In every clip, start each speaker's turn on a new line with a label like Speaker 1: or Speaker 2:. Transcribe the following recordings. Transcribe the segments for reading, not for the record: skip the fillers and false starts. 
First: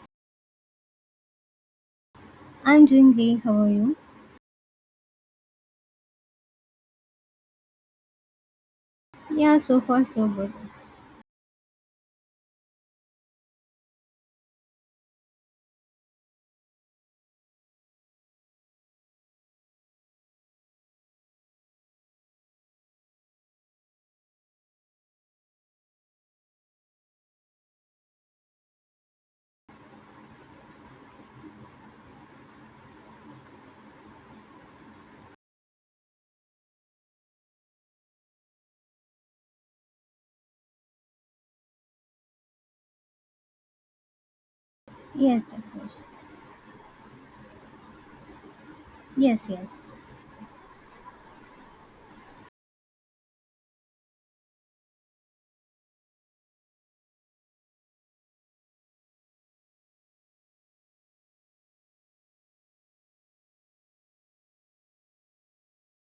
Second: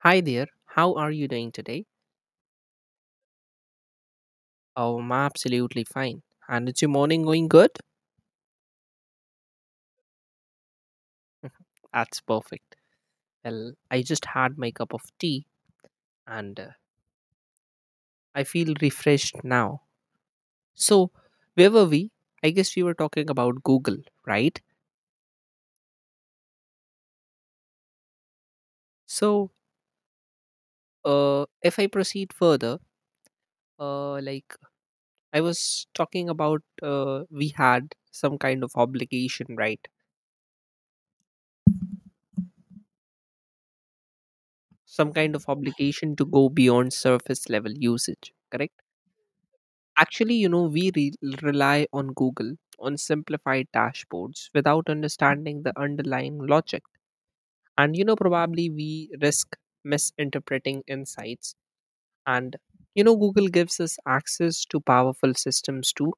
Speaker 1: Hi there, how are you doing today?
Speaker 2: I'm doing great. How are you?
Speaker 1: Oh, I'm absolutely fine. And is your morning going good?
Speaker 2: Yeah, so far so good.
Speaker 1: That's perfect. Well, I just had my cup of tea and I feel refreshed now. So, where were we? I guess we were talking about Google, right? So, if I proceed further, like I was talking about, we had some kind of obligation, right? Some kind of
Speaker 2: Yes, of course.
Speaker 1: obligation to go beyond surface level usage, correct?
Speaker 2: Yes, yes.
Speaker 1: Actually, you know, rely on Google on simplified dashboards without understanding the underlying logic. And, you know, probably we risk misinterpreting insights. And, you know, Google gives us access to powerful systems too,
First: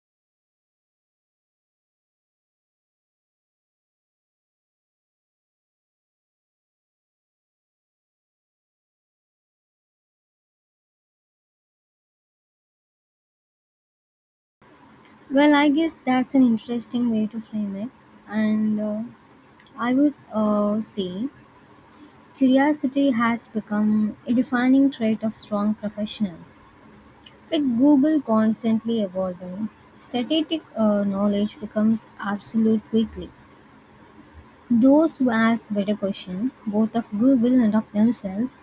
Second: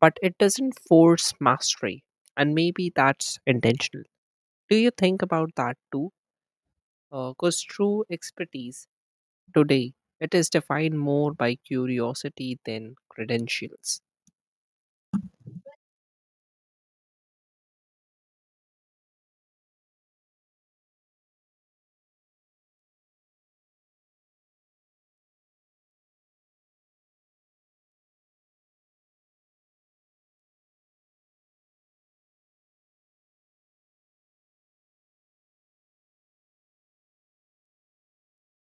Speaker 1: but it doesn't force mastery. And maybe that's intentional. Do you think about that too? Because true expertise today, it is defined more by curiosity than credentials.
Speaker 2: Well, I guess that's an interesting way to frame it. And I would say curiosity has become a defining trait of strong professionals. With Google constantly evolving, static knowledge becomes absolute quickly. Those who ask better questions, both of Google and of themselves,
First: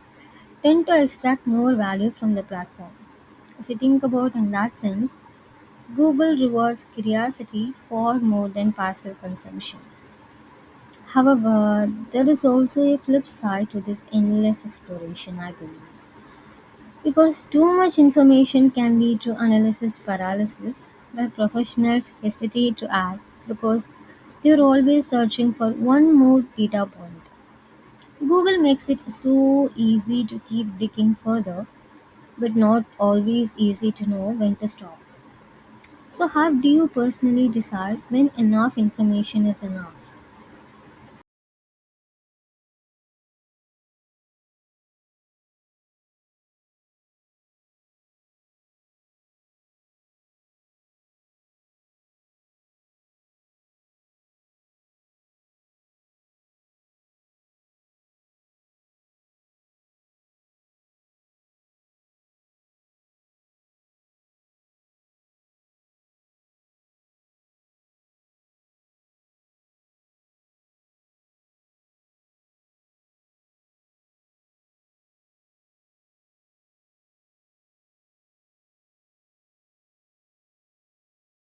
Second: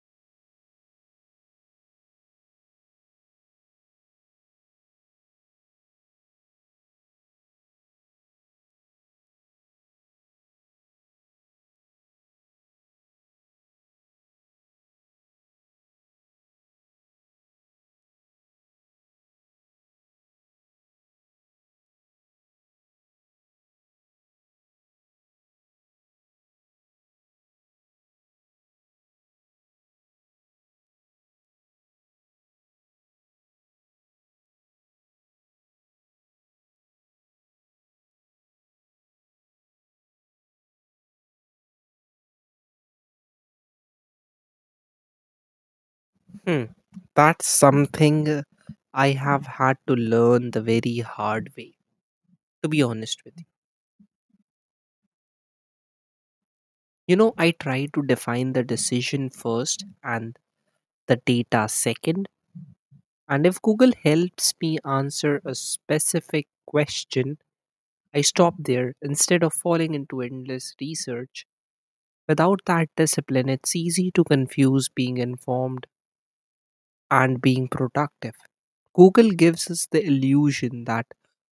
Speaker 2: tend to extract more value from the platform. If you think about in that sense, Google rewards curiosity far more than passive consumption. However, there is also a flip side to this endless exploration, I believe. Because too much information can lead to analysis paralysis, where professionals hesitate to act because they're always searching for one more data point. Google makes it so easy to keep digging further but not always easy to know when to stop. So, how do you personally decide when enough information is enough?
Speaker 1: Hmm. That's something I have had to learn the very hard way, to be honest with you. You know, I try to define the decision first and the data second. And if Google helps me answer a specific question, I stop there instead of falling into endless research. Without that discipline, it's easy to confuse being informed and being productive. Google gives us the illusion that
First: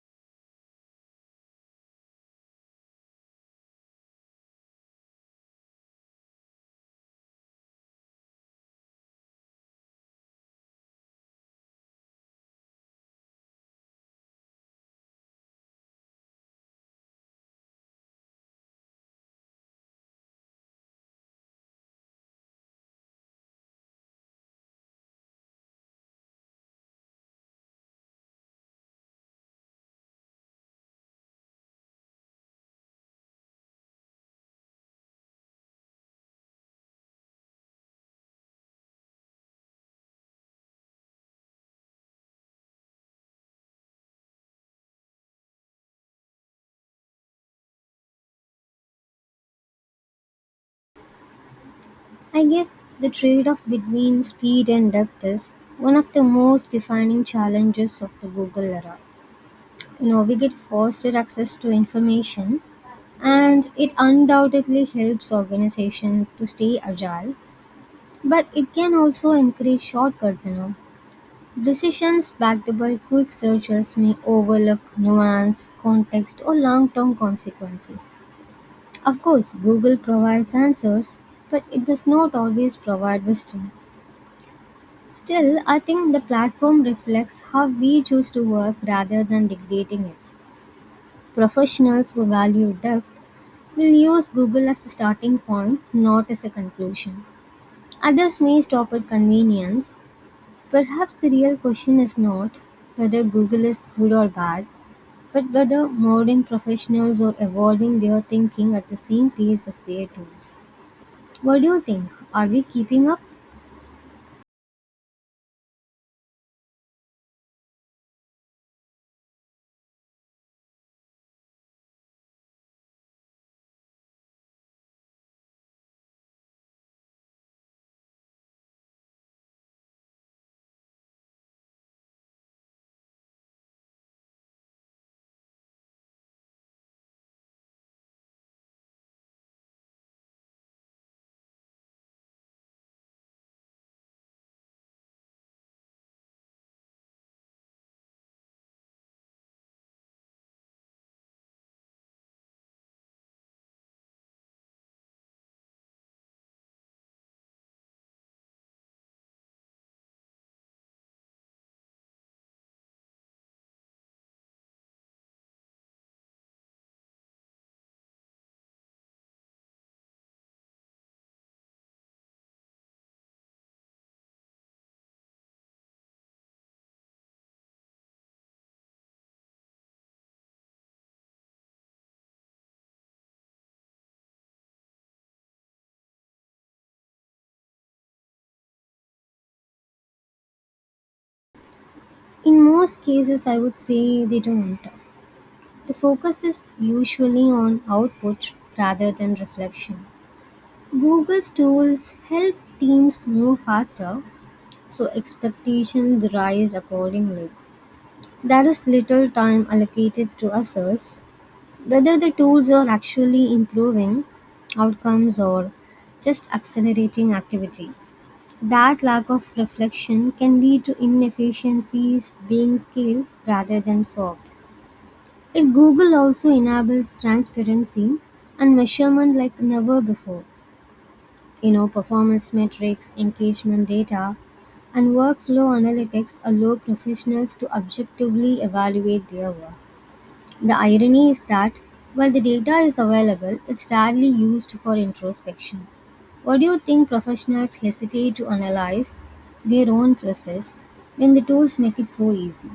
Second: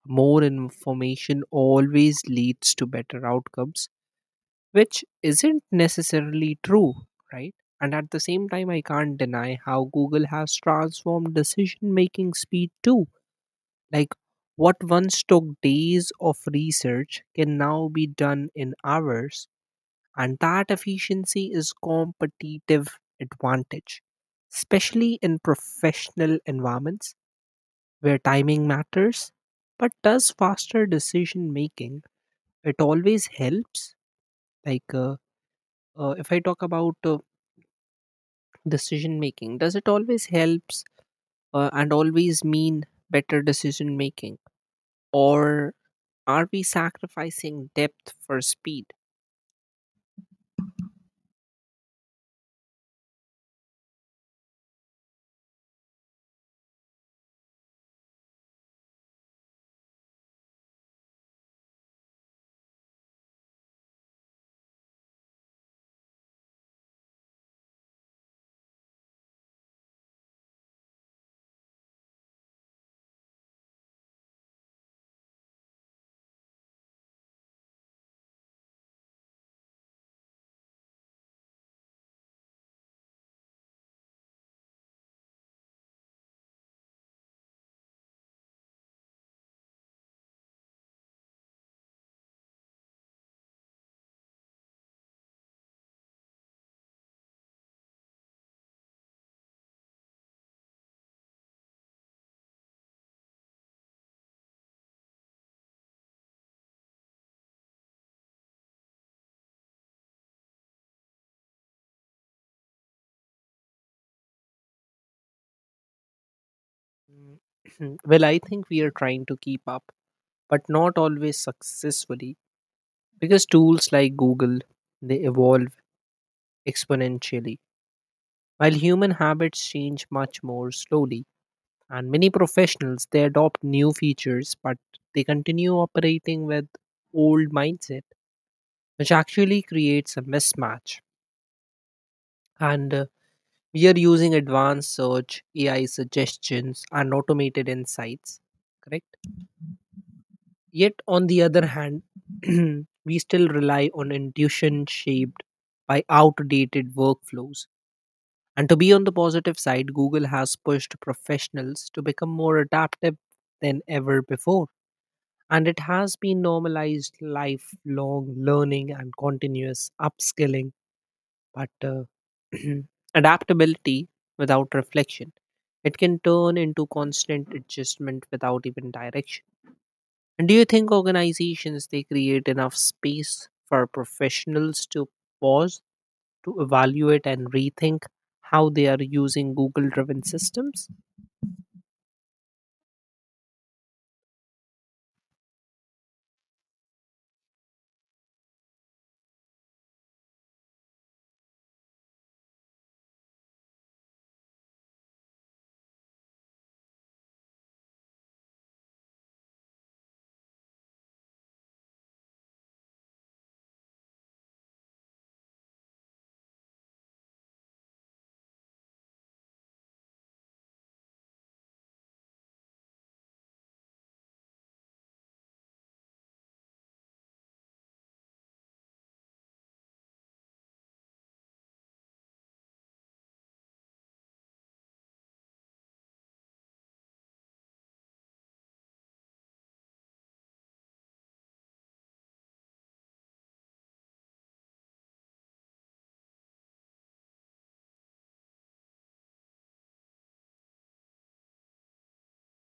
Speaker 1: more information always leads to better outcomes, which isn't necessarily true, right? And at the same time, I can't deny how Google has transformed decision making speed too. Like what once took days of research can now be done in hours, and that efficiency is competitive advantage, especially in professional environments where timing matters. But does faster decision making, it always helps, like uh, if I talk about, decision making, does it always helps and always mean better decision making, or are we sacrificing depth for speed?
Speaker 2: I guess the trade off between speed and depth is one of the most defining challenges of the Google era. We get faster access to information, and it undoubtedly helps organizations to stay agile, but it can also encourage shortcuts. You know, Decisions backed by quick searches may overlook nuance, context, or long-term consequences. Of course, Google provides answers, but it does not always provide wisdom. Still, I think the platform reflects how we choose to work rather than dictating it. Professionals who value depth will use Google as a starting point, not as a conclusion. Others may stop at convenience. Perhaps the real question is not whether Google is good or bad, but whether modern professionals are evolving their thinking at the same pace as their tools. What do you think? Are we keeping up?
Speaker 1: Mm, well, I think we are trying to keep up but not always successfully, because tools like Google, they evolve exponentially while human habits change much more slowly. And many professionals, they adopt new features, but they continue operating with old mindset, which actually creates a mismatch. And we are using advanced search AI suggestions and automated insights, correct, yet on the other hand, we still rely on intuition shaped by outdated workflows. And to be on the positive side, Google has pushed professionals to become more adaptive than ever before. And it has been normalized lifelong learning and continuous upskilling. But adaptability without reflection, it can turn into constant adjustment without even direction. And do you think organizations, they create enough space for professionals to pause, to evaluate and rethink how they are using Google driven systems?
Speaker 2: In most cases, I would say they don't. The focus is usually on output rather than reflection. Google's tools help teams move faster, so expectations rise accordingly. There is little time allocated to others whether the tools are actually improving outcomes or just accelerating activity. That lack of reflection can lead to inefficiencies being scaled rather than solved. If Google also enables transparency and measurement like never before, performance metrics, engagement data, and workflow analytics allow professionals to objectively evaluate their work. The irony is that while the data is available, it's rarely used for introspection. What do you think professionals hesitate to analyze their own process when the tools make it so easy?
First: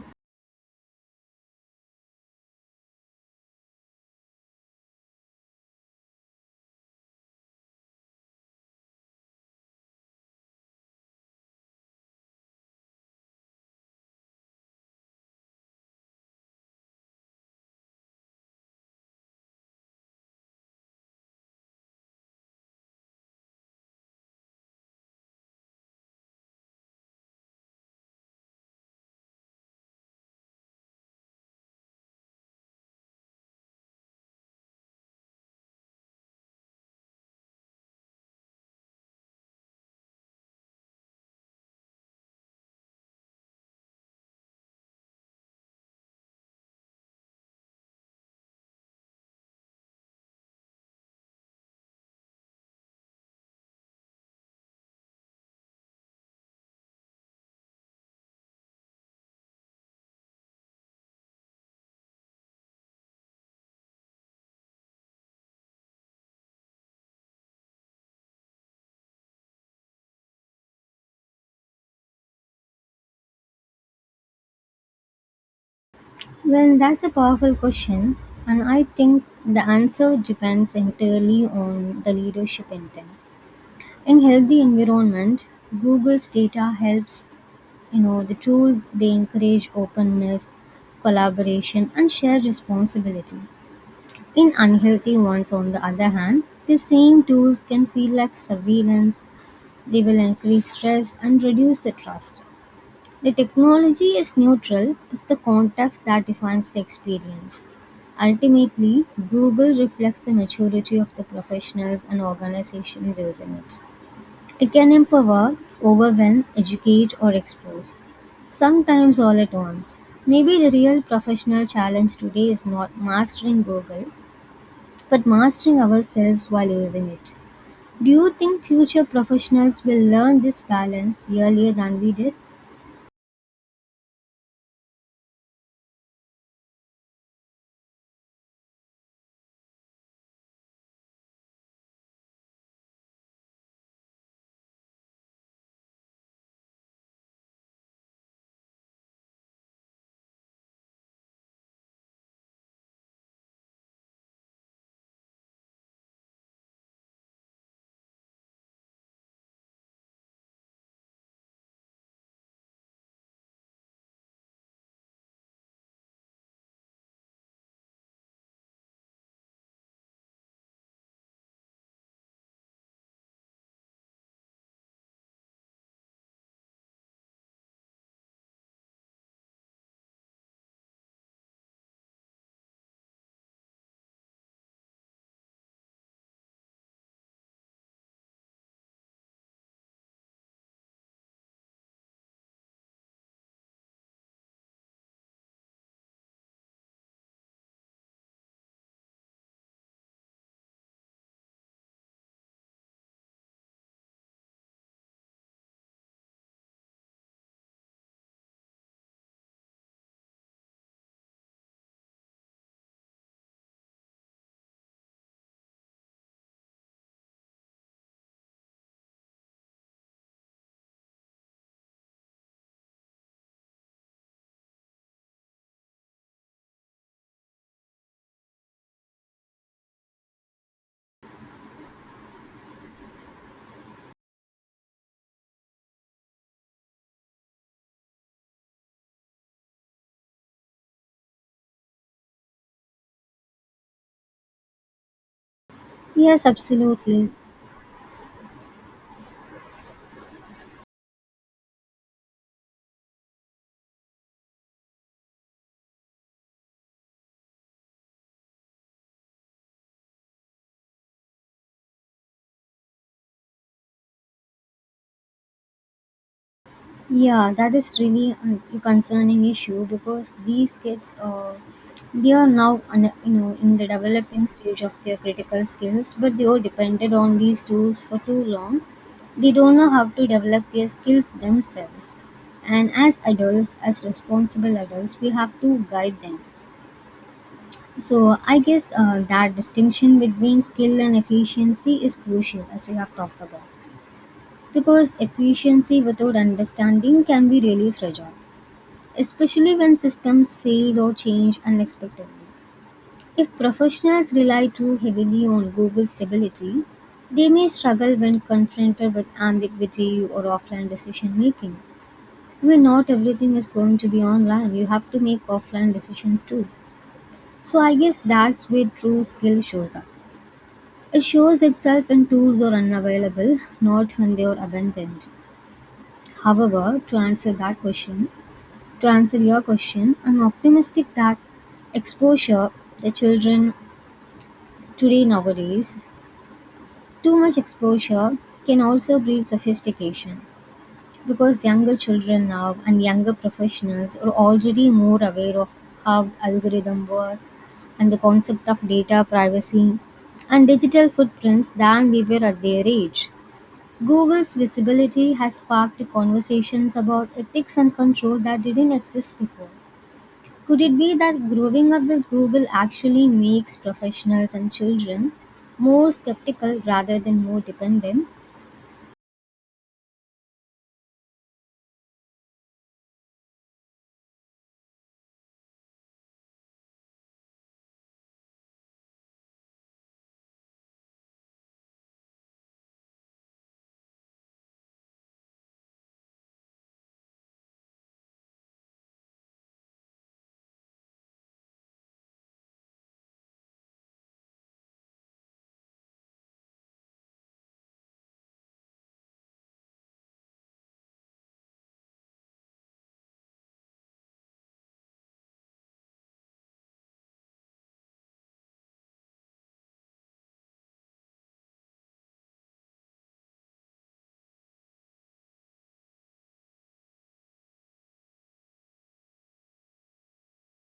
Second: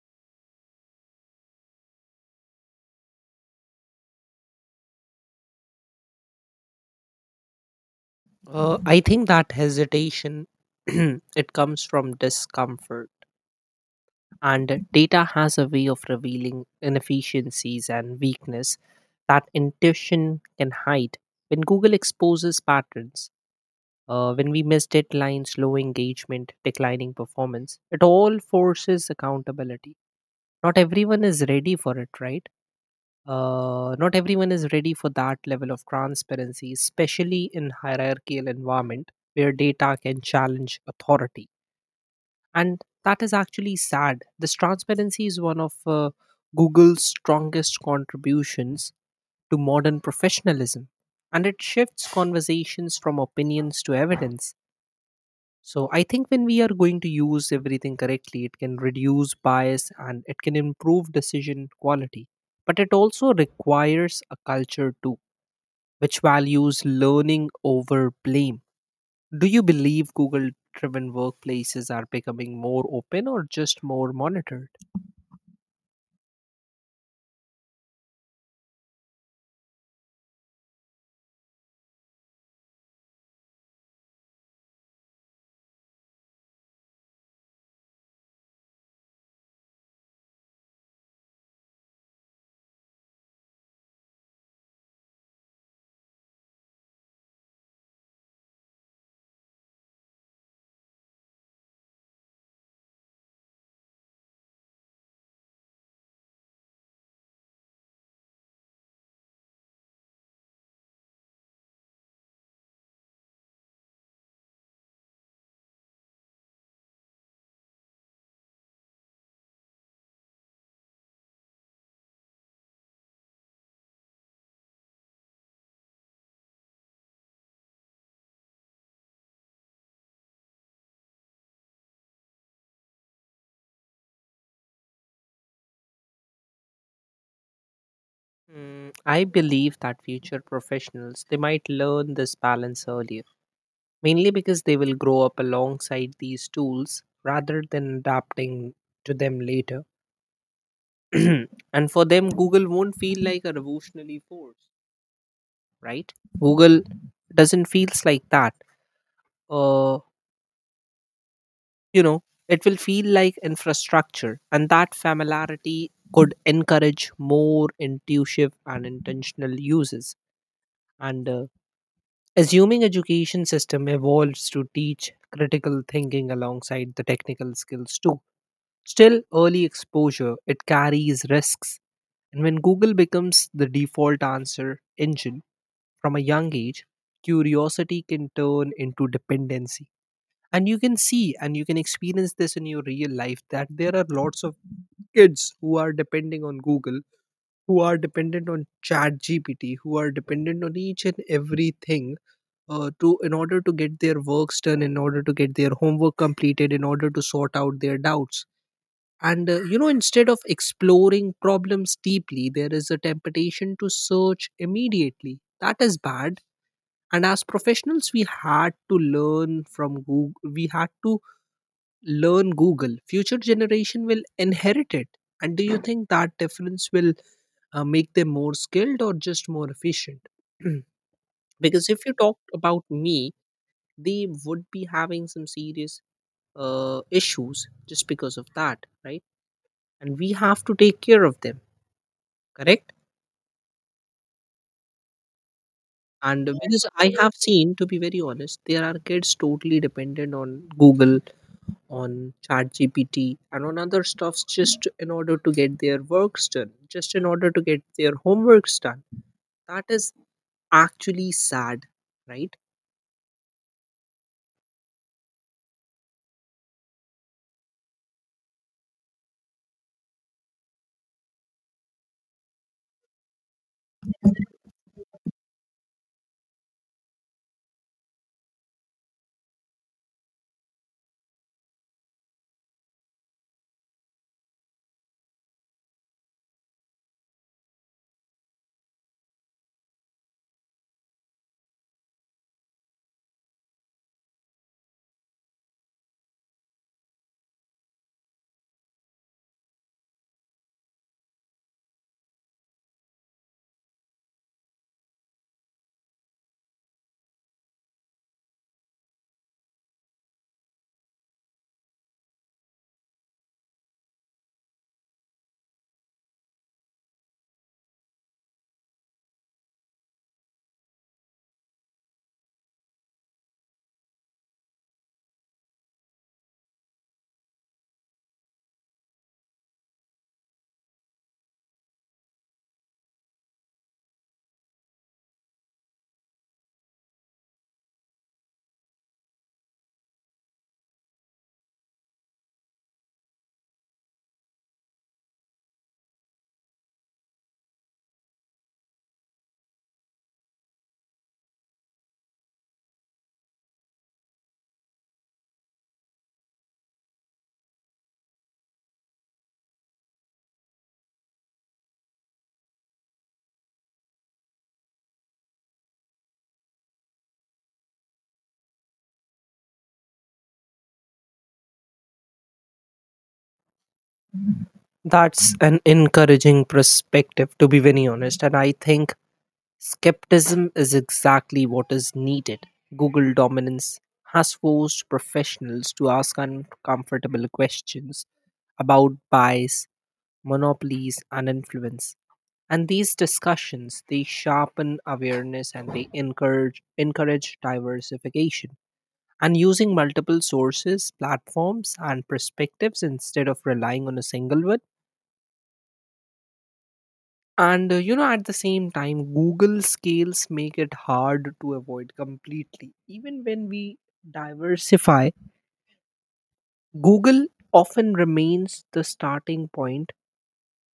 Speaker 1: I think that hesitation it comes from discomfort, and data has a way of revealing inefficiencies and weakness that intuition can hide. When Google exposes patterns, when we miss deadlines, low engagement, declining performance, it all forces accountability. Not everyone is ready for it, right. Not everyone is ready for that level of transparency, especially in hierarchical environment where data can challenge authority. And that is actually sad. This transparency is one of Google's strongest contributions to modern professionalism, and it shifts conversations from opinions to evidence. So I think when we are going to use everything correctly, it can reduce bias and it can improve decision quality. But it also requires a culture too, which values learning over blame. Do you believe Google driven workplaces are becoming more open or just more monitored?
Speaker 2: Well, that's a powerful question, and I think the answer depends entirely on the leadership intent. In healthy environment, Google's data helps. The tools they encourage openness, collaboration, and shared responsibility. In unhealthy ones, on the other hand, the same tools can feel like surveillance, they will increase stress and reduce the trust. The technology is neutral, it's the context that defines the experience. Ultimately, Google reflects the maturity of the professionals and organizations using it. It can empower, overwhelm, educate, or expose. Sometimes all at once. Maybe the real professional challenge today is not mastering Google, but mastering ourselves while using it. Do you think future professionals will learn this balance earlier than we did?
Speaker 1: Mm, I believe that future professionals, they might learn this balance earlier, mainly because they will grow up alongside these tools rather than adapting to them later. And for them, Google won't feel like a revolutionary force, right? Google doesn't feels like that. uh you know, it will feel like infrastructure, and that familiarity could encourage more intuitive and intentional uses. And assuming education system evolves to teach critical thinking alongside the technical skills too, still early exposure, it carries risks. And when Google becomes the default answer engine from a young age, curiosity can turn into dependency. And you can see and you can experience this in your real life that there are lots of kids who are depending on Google, who are dependent on Chat GPT, who are dependent on each and everything, to in order to get their works done, in order to get their homework completed, in order to sort out their doubts. And you know, instead of exploring problems deeply, there is a temptation to search immediately. That is bad. And as professionals, we had to learn from Google. We had to learn Google. Future generation will inherit it. And do you think that difference will, make them more skilled or just more efficient? Because if you talk about me, they would be having some serious issues just because of that, right? And we have to take care of them, correct. And
Speaker 2: Yes,
Speaker 1: because I
Speaker 2: absolutely.
Speaker 1: have seen, to be very honest, there are kids totally dependent on Google, on ChatGPT and on other stuffs, just in order to get their works done, just in order to get their homeworks done. That is actually sad, right?
Speaker 2: Yeah, that is really a concerning issue because these kids they are now in the developing stage of their critical skills, but they are dependent on these tools for too long. They don't know how to develop their skills themselves. And as adults, as responsible adults, we have to guide them. So I guess that distinction between skill and efficiency is crucial, as you have talked about, because efficiency without understanding can be really fragile, especially when systems fail or change unexpectedly. If professionals rely too heavily on Google stability, they may struggle when confronted with ambiguity or offline decision making. I mean, not everything is going to be online. You have to make offline decisions too. So I guess that's where true skill shows up. It shows itself when tools are unavailable, not when they are abandoned. However, to answer that question, to answer your question, I'm optimistic that exposure, the children today nowadays, too much exposure can also breed sophistication because younger children now and younger professionals are already more aware of how the algorithm work and the concept of data privacy and digital footprints than we were at their age. Google's visibility has sparked conversations about ethics and control that didn't exist before. Could it be that growing up with Google actually makes professionals and children more skeptical rather than more dependent?
Speaker 1: That's an encouraging perspective, to be very honest. And I think skepticism is exactly what is needed. Google dominance has forced professionals to ask uncomfortable questions about bias, monopolies, and influence. And these discussions, they sharpen awareness and they encourage diversification and using multiple sources, platforms, and perspectives instead of relying on a single one. And you know, at the same time, Google scales make it hard to avoid completely. Even when we diversify, Google often remains the starting point,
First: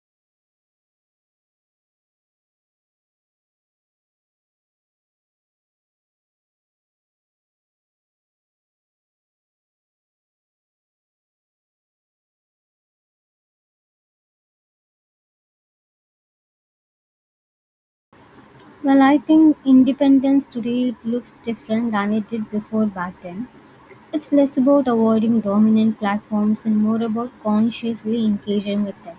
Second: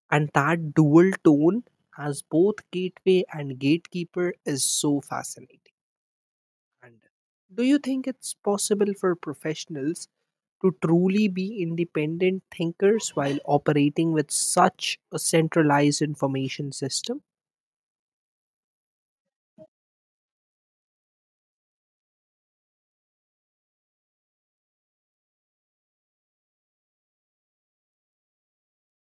Speaker 1: and that dual tone as both gateway and gatekeeper is so fascinating. And do you think it's possible for professionals to truly be independent thinkers while operating with such a centralized information system?
Speaker 2: Well, I think independence today looks different than it did before back then. It's less about avoiding dominant platforms and more about consciously engaging with them.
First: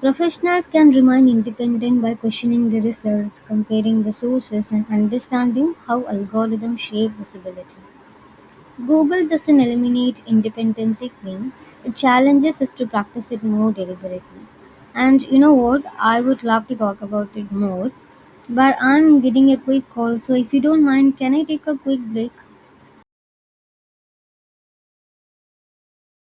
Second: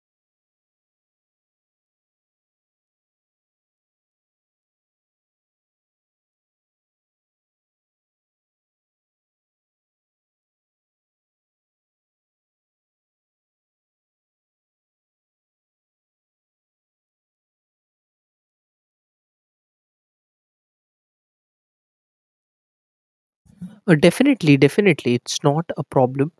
Speaker 2: Professionals can remain independent by questioning the results, comparing the sources, and understanding how algorithms shape visibility. Google doesn't eliminate independent thinking, it challenges us to practice it more deliberately. And you know what? I would love to talk about it more, but I'm getting a quick call, so if you don't mind, can I take a quick break?
Speaker 1: Definitely, definitely. It's not a problem.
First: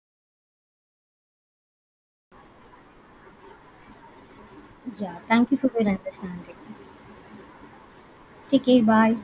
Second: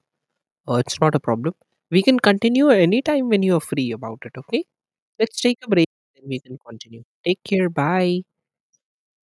Speaker 1: It's not a problem. We can continue anytime when you're free about it, okay?
Speaker 2: Yeah,
Speaker 1: Let's
Speaker 2: thank
Speaker 1: take
Speaker 2: you
Speaker 1: a
Speaker 2: for
Speaker 1: break
Speaker 2: your
Speaker 1: and we
Speaker 2: understanding.
Speaker 1: can continue. Take care. Bye.
Speaker 2: Take care, bye.